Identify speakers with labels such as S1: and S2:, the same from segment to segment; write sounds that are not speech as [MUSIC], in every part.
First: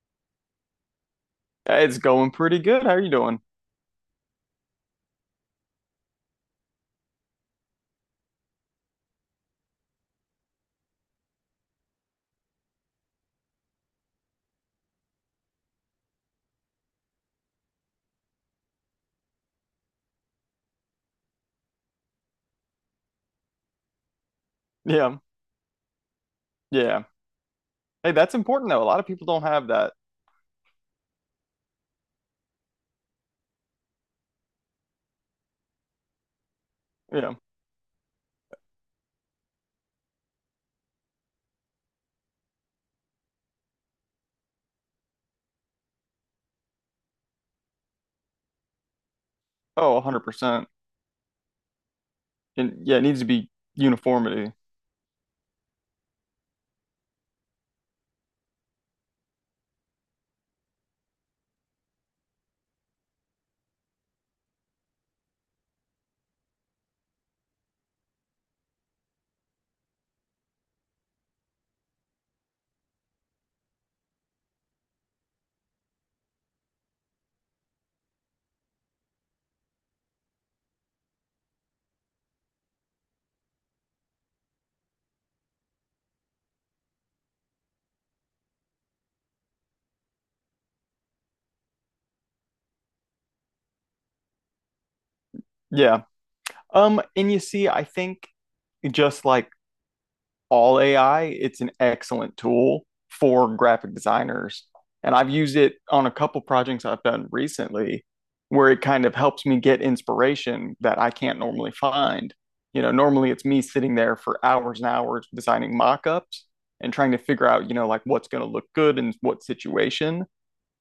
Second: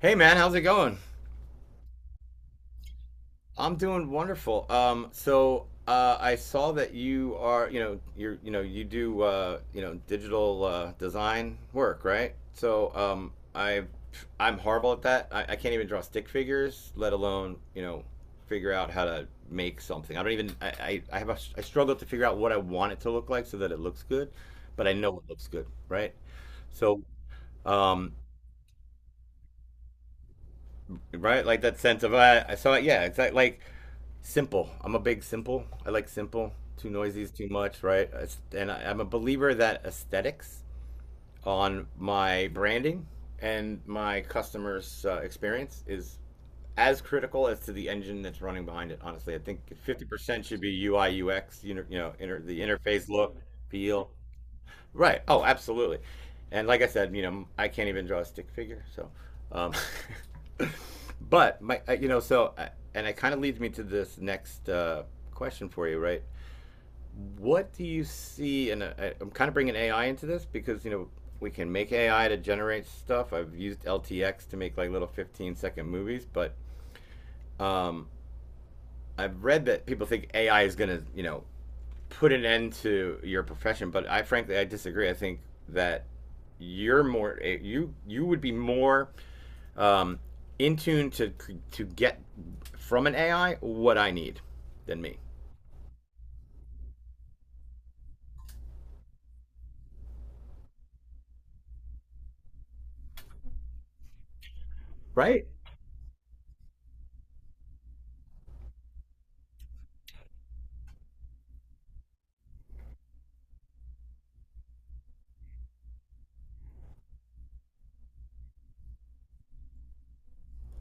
S1: Hey man, how's it going?
S2: It's going pretty good. How are you doing?
S1: I'm doing wonderful. I saw that you are, you're, you do, digital design work, right? I'm horrible at that. I can't even draw stick figures, let alone, you know, figure out how to make something. I don't even. I have I struggle to figure out what I want it to look like so that it looks good, but I know
S2: Yeah.
S1: it looks good, right? So,
S2: Yeah. Hey,
S1: um,
S2: that's important though. A lot of people don't have that.
S1: right, like that sense of I saw it. Yeah, exactly. Like simple. I'm a big simple. I like simple. Too noisy is
S2: Yeah.
S1: too much, right? I'm a believer that aesthetics on my branding and my customers' experience is as critical as to the engine that's running behind it. Honestly, I think
S2: Oh,
S1: 50% should
S2: 100%.
S1: be UI UX. The
S2: And yeah, it
S1: interface
S2: needs to
S1: look,
S2: be
S1: feel.
S2: uniformity.
S1: Right. Oh, absolutely. And like I said, you know, I can't even draw a stick figure. Um, [LAUGHS] but my, you know, so, And it kind of leads me to this next question for you, right? What do you see? And I'm kind of bringing AI into this because, you know, we can make AI to generate stuff. I've used LTX to make like little 15-second movies, but um, I've read that people think AI is going to, you know, put an end to your profession, but I frankly I disagree. I think that you're more eh, you would be more um, in tune to get from an AI what I need than me.
S2: Yeah. And you see, I think just like all AI, it's an excellent tool for graphic designers. And I've
S1: Right.
S2: used it on a couple projects I've done recently where it kind of helps me get inspiration that I can't normally find. You know, normally it's me sitting there for hours and hours designing mock-ups and trying to figure out, you know, like what's going to look good in what situation.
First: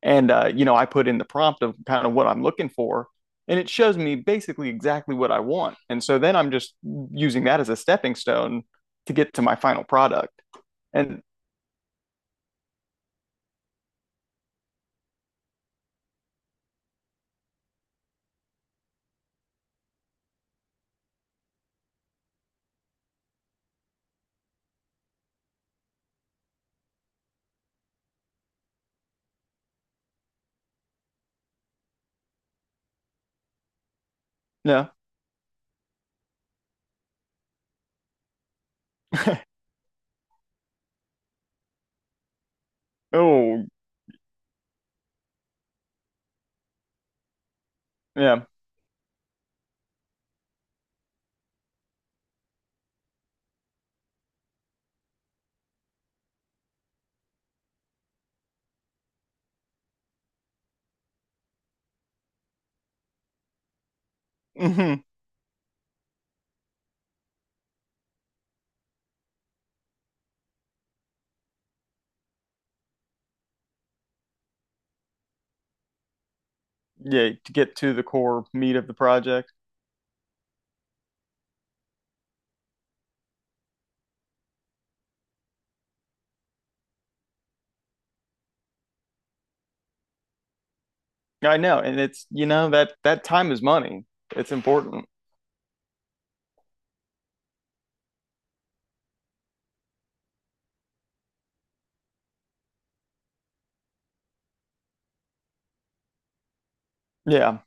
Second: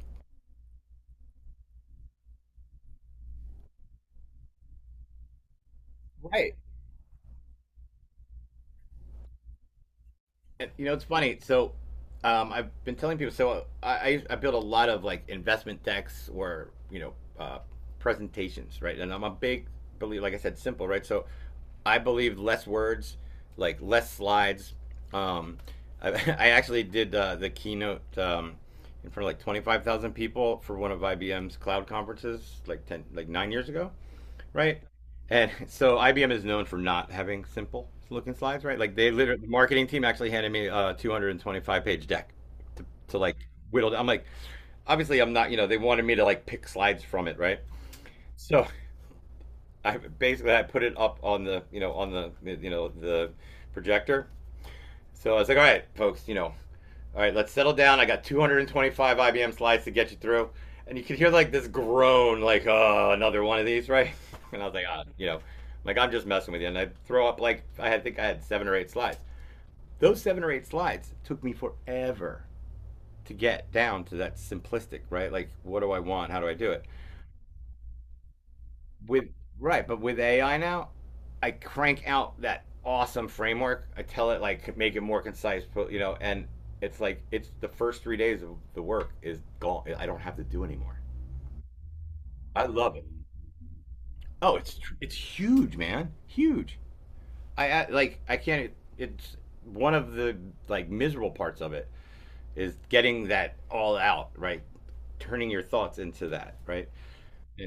S2: And you know, I put in the prompt of kind of what I'm looking for, and it shows me basically exactly what I want. And so then I'm
S1: Right.
S2: just using that as a stepping stone to get to my final product.
S1: You know, it's
S2: And
S1: funny. I've been telling people. I build a lot of like investment decks or uh, presentations, right? And I'm a like I said, simple, right? So, I believe less words, like less slides. Um, [LAUGHS] I actually did the keynote in front of like 25,000 people for one of IBM's cloud conferences, like 9 years ago. Right.
S2: no,
S1: And [LAUGHS] so IBM is known for not having simple looking slides, right? Like they literally, the marketing team actually handed me a 225-page deck to
S2: oh
S1: whittle. I'm like, obviously I'm not, you know, they wanted me to like pick slides from it, right?
S2: yeah,
S1: So [LAUGHS] I basically I put it up on the projector. So I was like, all right, folks, you know, all right, let's settle down. I got 225 IBM slides to get you through. And you could hear like this groan, like, oh, another one of these, right? [LAUGHS] And I was like, ah,
S2: hmm
S1: you know, like I'm just messing with you. And I throw up like, I think I had seven or eight slides. Those seven or eight slides took me forever to get down to that simplistic, right? Like, what do I want? How do I do it?
S2: yeah, to get to the core meat of the
S1: with
S2: project.
S1: right, but with AI now, I crank out that awesome framework. I tell it like make it more concise, you know, and it's the first 3 days of the work is gone. I don't have to do anymore.
S2: I know, and it's you
S1: I
S2: know that
S1: love it.
S2: that time is money. It's
S1: Oh, it's
S2: important.
S1: it's huge, man, huge. I like I can't. It's One of the like miserable parts of it is getting that all out right, turning your thoughts into that right.
S2: Yeah,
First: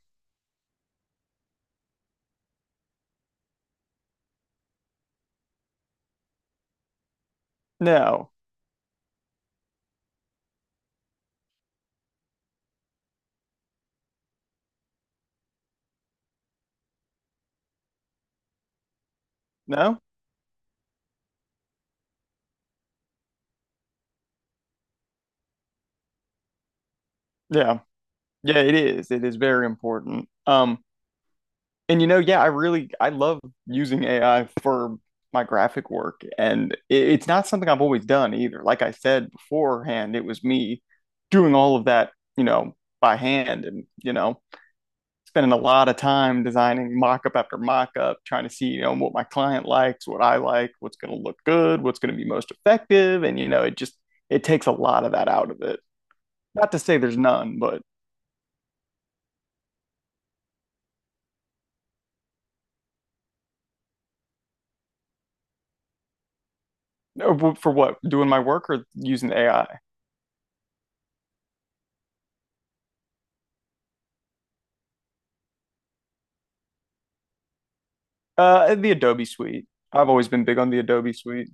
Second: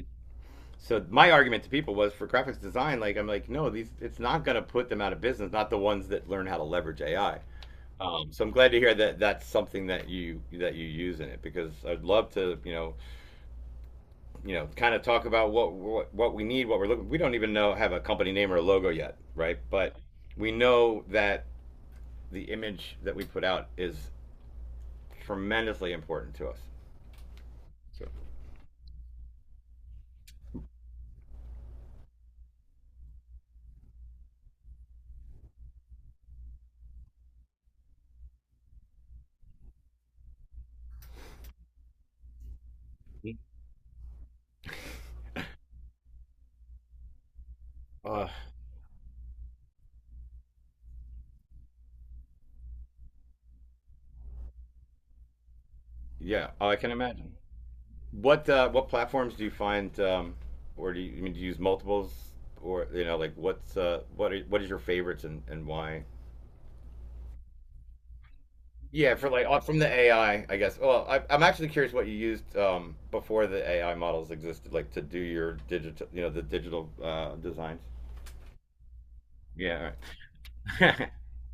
S1: So my argument to people was for graphics design, like I'm like, no, these it's not going to put them out of business. Not the ones that learn how to leverage AI.
S2: no,
S1: So I'm glad to hear that that's something that you use in it because I'd love to you know kind of talk about what we need, what we're looking. We don't even know have a company name or a logo yet, right? But
S2: no,
S1: we know that the image that we put out is tremendously important to us.
S2: yeah,
S1: So,
S2: yeah. It is. It is very important. And you know, yeah, I really I love using AI for my graphic work, and it's not something I've always done either. Like I said beforehand, it was me doing all of that, you know, by hand, and you know, spending a lot of time designing mock-up after mock-up,
S1: uh,
S2: trying to see, you know, what my client likes, what I like, what's going to look good, what's going to be most effective, and you know, it just it takes a lot of that out of it.
S1: yeah,
S2: Not
S1: I
S2: to
S1: can
S2: say there's
S1: imagine.
S2: none, but
S1: What platforms do you find, I mean do you use multiples, or you know like what is your favorites and why?
S2: for what, doing my work or
S1: Yeah, for
S2: using
S1: like
S2: AI?
S1: from the AI, I guess. Well, I'm actually curious what you used before the AI models existed, like to do your digital, you know, the digital designs.
S2: The Adobe Suite.
S1: Yeah,
S2: I've always been big on the
S1: all right.
S2: Adobe Suite.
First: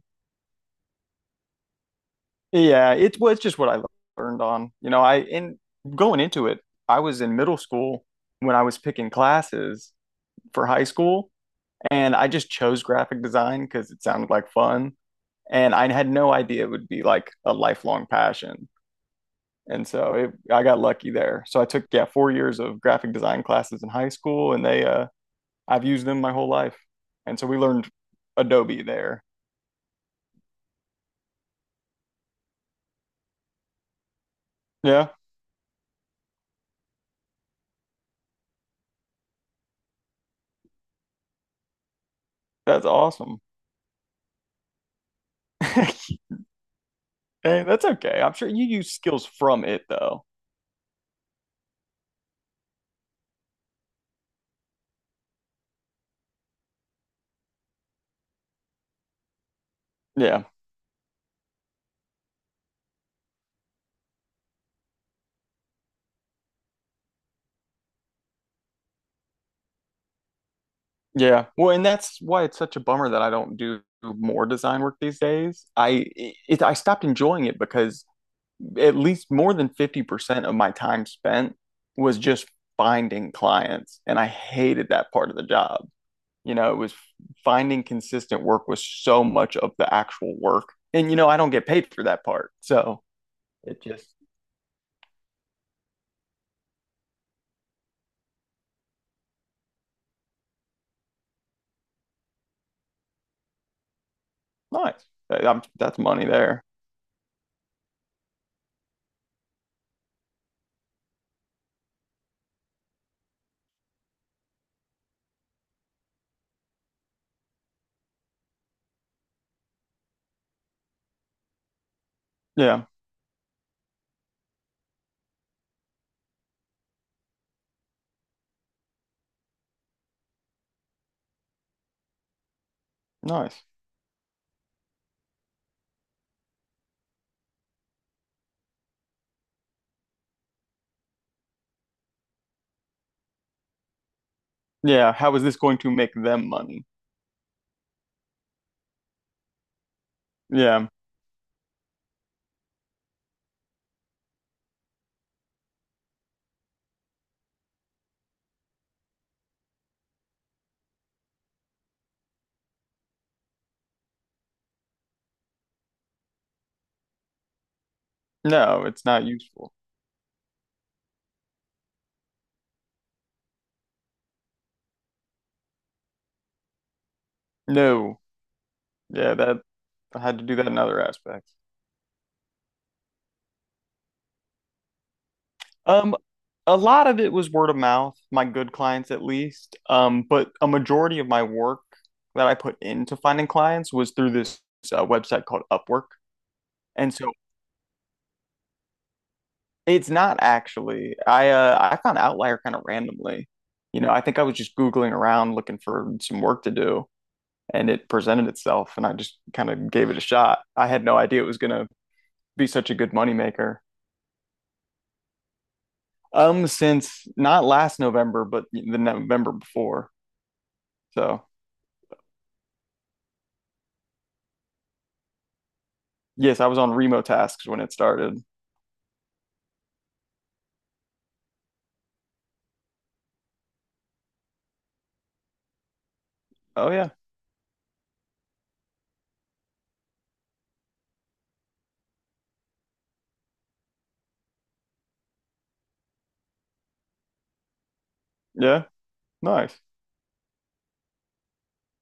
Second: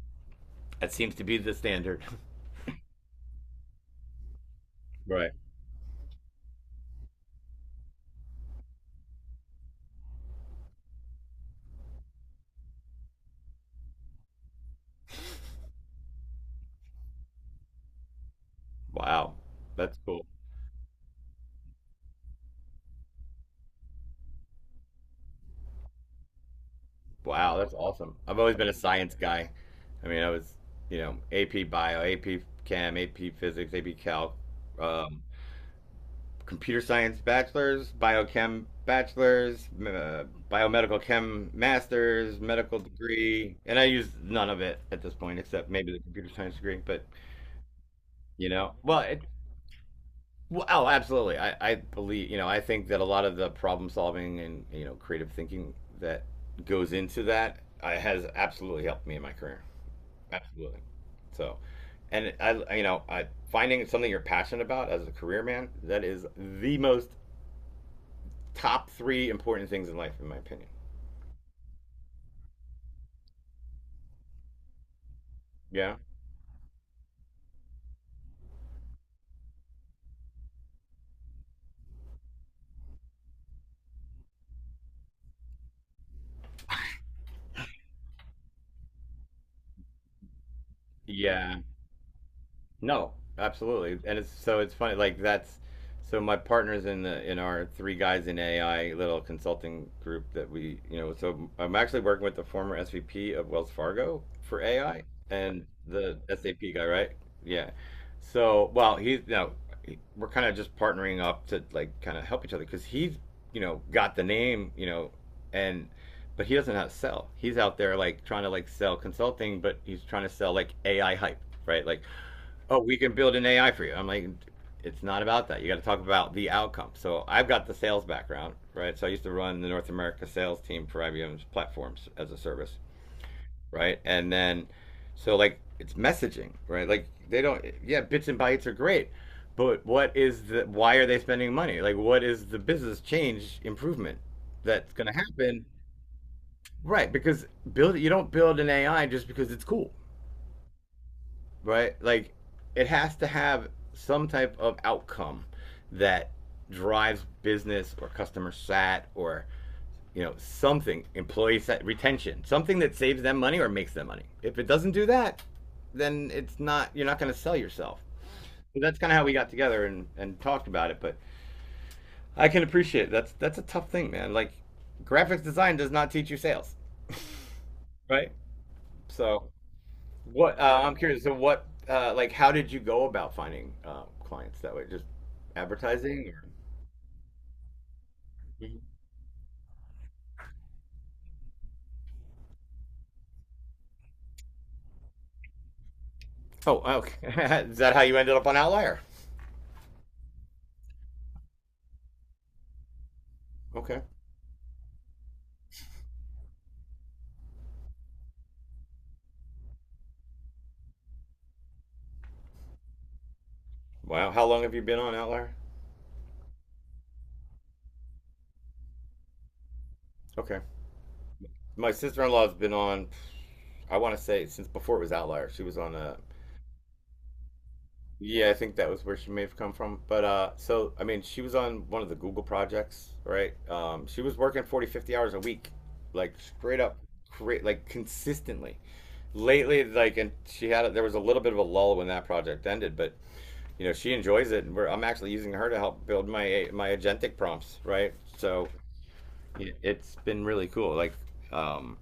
S1: [LAUGHS] That seems to be the standard. [LAUGHS]
S2: Yeah, it was just what I learned on. You know, I
S1: Right.
S2: in going into it, I was in middle school when I was picking classes for high school, and I just chose graphic design because it sounded like fun, and I had no idea it would be like a lifelong passion.
S1: Wow,
S2: And
S1: that's
S2: so
S1: cool.
S2: I got lucky there. So I took yeah 4 years of graphic design classes in high school, and they I've used them my whole life, and so we
S1: Wow, that's
S2: learned
S1: awesome. I've always been a
S2: Adobe
S1: science
S2: there.
S1: guy. I mean, I was, you know, AP Bio, AP Chem, AP Physics, AP Calc,
S2: Yeah,
S1: um, Computer Science Bachelor's, Biochem Bachelor's, Biomedical Chem Master's, medical
S2: that's awesome.
S1: degree, and I use none of it at this point except maybe the
S2: [LAUGHS]
S1: computer science degree. But
S2: Hey, that's okay. I'm sure
S1: you
S2: you
S1: know,
S2: use
S1: well, it,
S2: skills from it though.
S1: well, oh, Absolutely. I believe, you know, I think that a lot of the problem solving and you know creative thinking that goes into that has absolutely helped me in my career.
S2: Yeah.
S1: Absolutely. So, and I, you know, I, Finding something you're passionate about as a career man, that is the most top three important things in life, in my opinion.
S2: Yeah. Well, and that's why it's such a bummer that I don't do more design work these days.
S1: Yeah.
S2: I stopped enjoying it because at least more than 50% of my time spent was just finding clients and I hated that part of the job. You know, it was finding consistent work was so much of the actual work. And you know, I don't
S1: Yeah,
S2: get paid for that part. So,
S1: no,
S2: it
S1: absolutely.
S2: just
S1: And it's it's funny like that's so my partners in the in our three guys in AI little consulting group that we, you know, so I'm actually working with the former SVP of Wells Fargo for AI
S2: nice.
S1: and
S2: That's
S1: the
S2: money there.
S1: SAP guy, right? Yeah. So, well, he's you know, he- we're kind of just partnering up to like kind of help each other because he's, you know, got the name, you know, and but he doesn't know how to sell. He's out there like trying to like sell consulting, but he's trying to sell like AI hype, right? Like oh,
S2: Yeah.
S1: we can build an AI for you. I'm like, it's not about that. You got to talk about the outcome. So I've got the sales background, right? So I used to run the North America sales team for IBM's platforms as a service,
S2: Nice.
S1: right? So like, it's messaging, right? Like, they don't, yeah, bits and bytes are great. But what is the, why are they spending money? Like, what is the business change improvement that's going to
S2: Yeah, how is this
S1: happen?
S2: going to make them money?
S1: Right. Because you don't build an AI just because it's cool.
S2: Yeah,
S1: Right? Like it has to have some type of outcome that drives business or customer sat or you know something employee sat, retention something that saves them money or makes them money. If it doesn't do that then it's not you're not going to sell yourself. So
S2: no,
S1: that's
S2: it's
S1: kind of how
S2: not
S1: we got
S2: useful.
S1: together and talked about it. But I can appreciate it. That's a tough thing man. Like graphics design does not teach you sales,
S2: No,
S1: right?
S2: yeah,
S1: So
S2: that I had to do
S1: what
S2: that in
S1: I'm
S2: other
S1: curious. So,
S2: aspects.
S1: what like how did you go about finding clients that way? Just
S2: Um,
S1: advertising? Or...
S2: a lot of it was word of mouth, my good
S1: Mhm.
S2: clients at least. But a majority of my work that I put into finding clients was through this website called Upwork.
S1: Oh,
S2: And so
S1: okay. [LAUGHS] Is that how you ended up on Outlier?
S2: it's not actually, I found Outlier kind of randomly.
S1: Okay.
S2: You know, I think I was just Googling around looking for some work to do, and it presented itself and I just kind of gave it a shot. I had no idea it was going to be such a good moneymaker.
S1: Wow. How long have you been on Outlier?
S2: Since not last November, but the November before.
S1: Okay.
S2: So
S1: My sister-in-law's been on. I want to say since before it was Outlier. She was on a...
S2: yes, I was on Remo tasks when it started.
S1: Yeah, I think that was where she may have come from. But I mean, she was on one of the Google projects, right? She was working 40, 50 hours a week, like straight
S2: Oh
S1: up,
S2: yeah.
S1: cra like consistently. Lately, like, and she had there was a little bit of a lull when that project ended, but you know, she enjoys it, and I'm actually using her to help build my agentic prompts, right? So
S2: Yeah. Nice.
S1: it's been really cool. Like um,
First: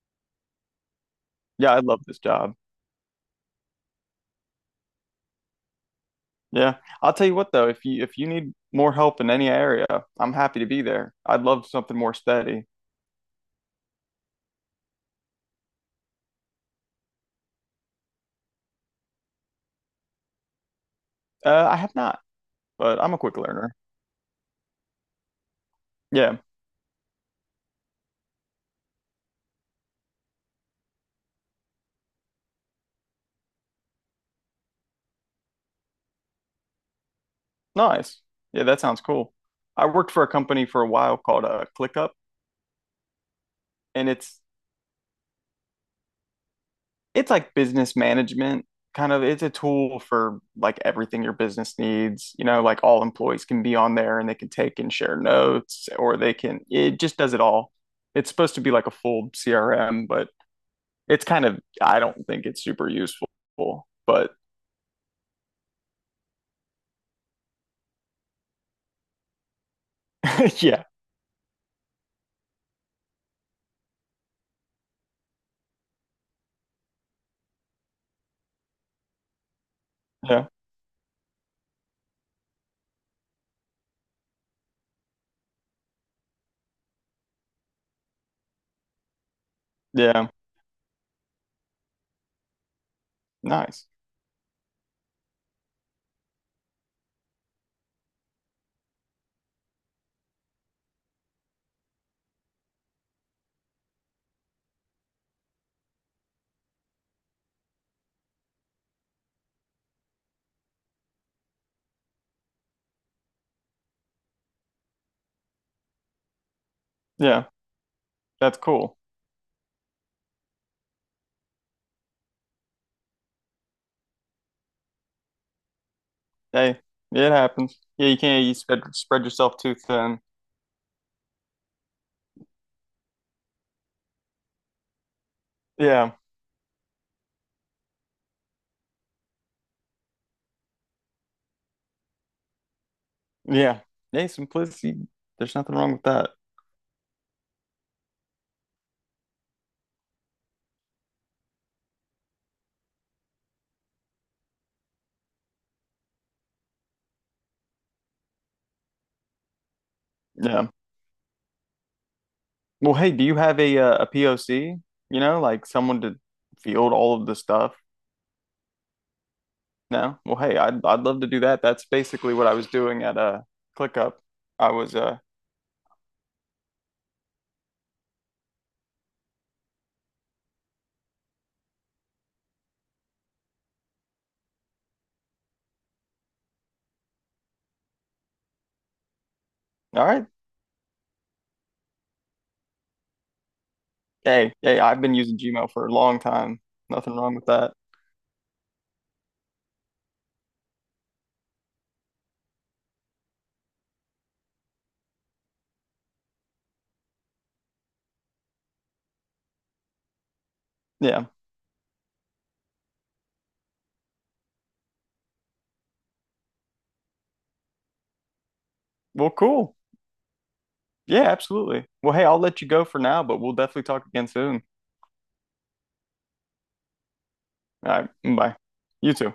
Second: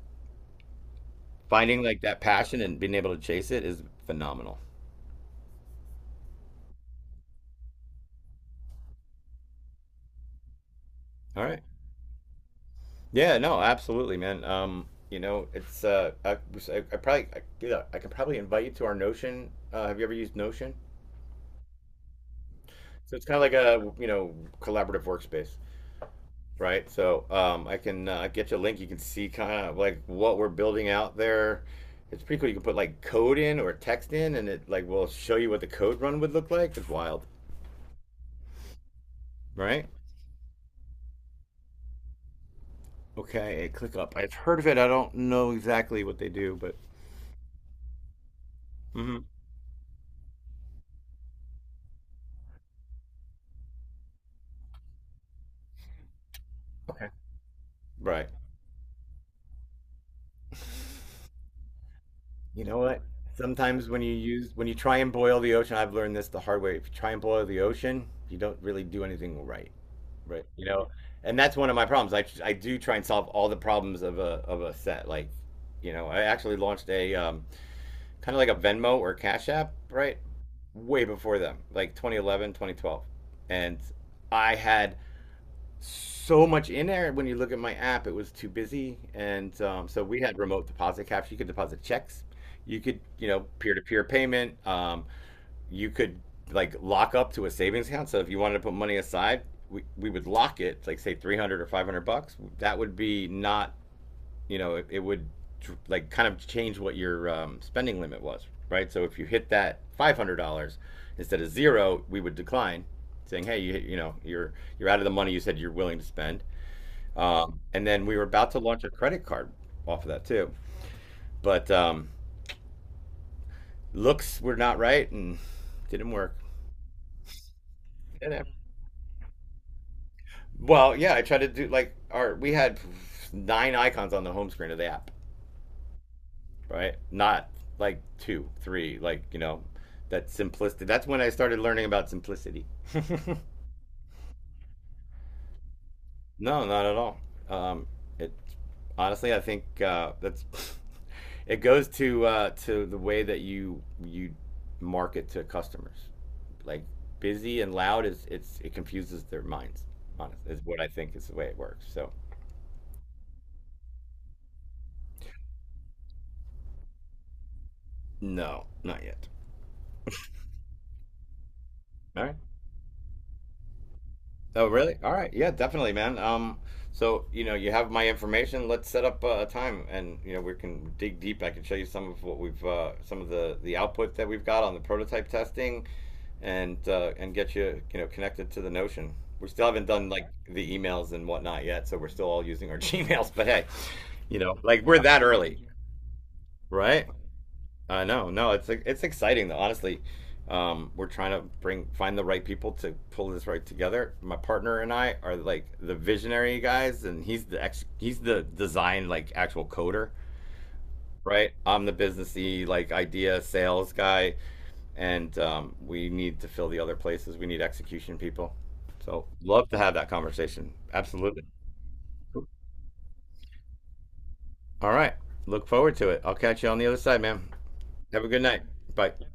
S2: Yeah. I
S1: finding like
S2: love this
S1: that
S2: job.
S1: passion and being able to chase it is phenomenal.
S2: Yeah. I'll tell you what though, if you need more help in any area, I'm happy to be there. I'd
S1: All right.
S2: love something more steady.
S1: Yeah, no, absolutely, man. You know, it's I probably, I, Yeah, I could probably invite you to our Notion. Have you ever used Notion?
S2: I have not, but I'm
S1: So
S2: a
S1: it's kind
S2: quick
S1: of like
S2: learner.
S1: a, you know, collaborative workspace,
S2: Yeah.
S1: right? I can get you a link. You can see kind of like what we're building out there. It's pretty cool. You can put like code in or text in, and it like will show you what the code run would look like. It's wild,
S2: Nice. Yeah. That sounds cool. I
S1: right?
S2: worked for a company for a while called ClickUp,
S1: Okay,
S2: and
S1: ClickUp. I've
S2: it's
S1: heard of it. I don't know exactly what they do, but.
S2: it's like business management kind
S1: Hmm.
S2: of. It's a tool for like everything your business needs, you know, like all employees can be on there and they can take and share notes, or they can, it
S1: Okay.
S2: just does it all.
S1: Right.
S2: It's supposed to be like a full CRM, but it's kind of, I don't think it's
S1: You know
S2: super
S1: what?
S2: useful.
S1: Sometimes when you
S2: But
S1: use when you try and boil the ocean, I've learned this the hard way. If you try and boil the ocean, you don't really do anything right, right?
S2: [LAUGHS]
S1: You
S2: yeah,
S1: know, and that's one of my problems. I do try and solve all the problems of a set. Like, you know, I actually launched a kind of like a Venmo or Cash App, right?
S2: yeah,
S1: Way before them, like 2011, 2012, and I had so much in there. When you look at my app, it was too busy, and so we
S2: yeah,
S1: had remote deposit caps. You could deposit checks, you could, you know,
S2: nice,
S1: peer-to-peer payment. You could like lock up to a savings account. So if you wanted to put money aside, we would lock it, like say 300 or 500 bucks. That would be not, you know, it would like kind of change what your spending limit was, right? So if you hit that $500 instead of zero, we would decline saying, "Hey, you know, you're out of the money you said you're willing to spend."
S2: yeah,
S1: And then we were about
S2: that's
S1: to launch a
S2: cool.
S1: credit card off of that too, but looks were not right and didn't work.
S2: Hey, it happens. Yeah, you can't,
S1: Didn't
S2: you spread yourself too thin.
S1: Well, Yeah, I tried to do like our we had nine icons on the home screen of the app,
S2: Yeah,
S1: right? Not like two, three, like you know, that simplicity. That's when I started learning about simplicity. [LAUGHS]
S2: yeah, hey simplicity, there's nothing wrong with that.
S1: No, not at all. Um, it Honestly, I think that's [LAUGHS] it goes to the way that you market to customers. Like busy and loud is it confuses their minds. Honest is
S2: Yeah.
S1: what I think is the way it works. So
S2: Well, hey, do you have a POC? You know, like someone to field all of the stuff?
S1: no, not yet.
S2: No? Well, hey, I'd love to do that. That's
S1: All
S2: basically
S1: right.
S2: what I was doing at ClickUp.
S1: Oh,
S2: I
S1: really?
S2: was
S1: All right. Yeah, definitely, man. You know, you have my information. Let's set up a time and, you know, we can dig deep. I can show you some of what we've some of the output that we've got on the prototype testing and get you, you know, connected to the Notion. We still haven't
S2: All
S1: done
S2: right.
S1: like the emails and whatnot yet, so we're still all using our [LAUGHS] Gmails, but hey, you
S2: Hey,
S1: know,
S2: hey,
S1: like we're
S2: I've been
S1: that
S2: using
S1: early,
S2: Gmail for a long time.
S1: right?
S2: Nothing wrong with that.
S1: I Know. No, it's exciting though. Honestly, we're trying to bring find the right people to pull this right together. My partner and I are like the visionary guys, and he's the design like actual coder,
S2: Yeah.
S1: right? I'm the businessy like idea sales guy, and we need to fill the other places. We need execution people. So
S2: Well,
S1: love
S2: cool.
S1: to have that conversation.
S2: Yeah,
S1: Absolutely.
S2: absolutely. Well, hey, I'll let you go for now, but we'll definitely talk again soon.
S1: All right. Look forward to it. I'll catch you on the other side, man.
S2: All right.
S1: Have a good
S2: Bye.
S1: night. Bye.
S2: You too.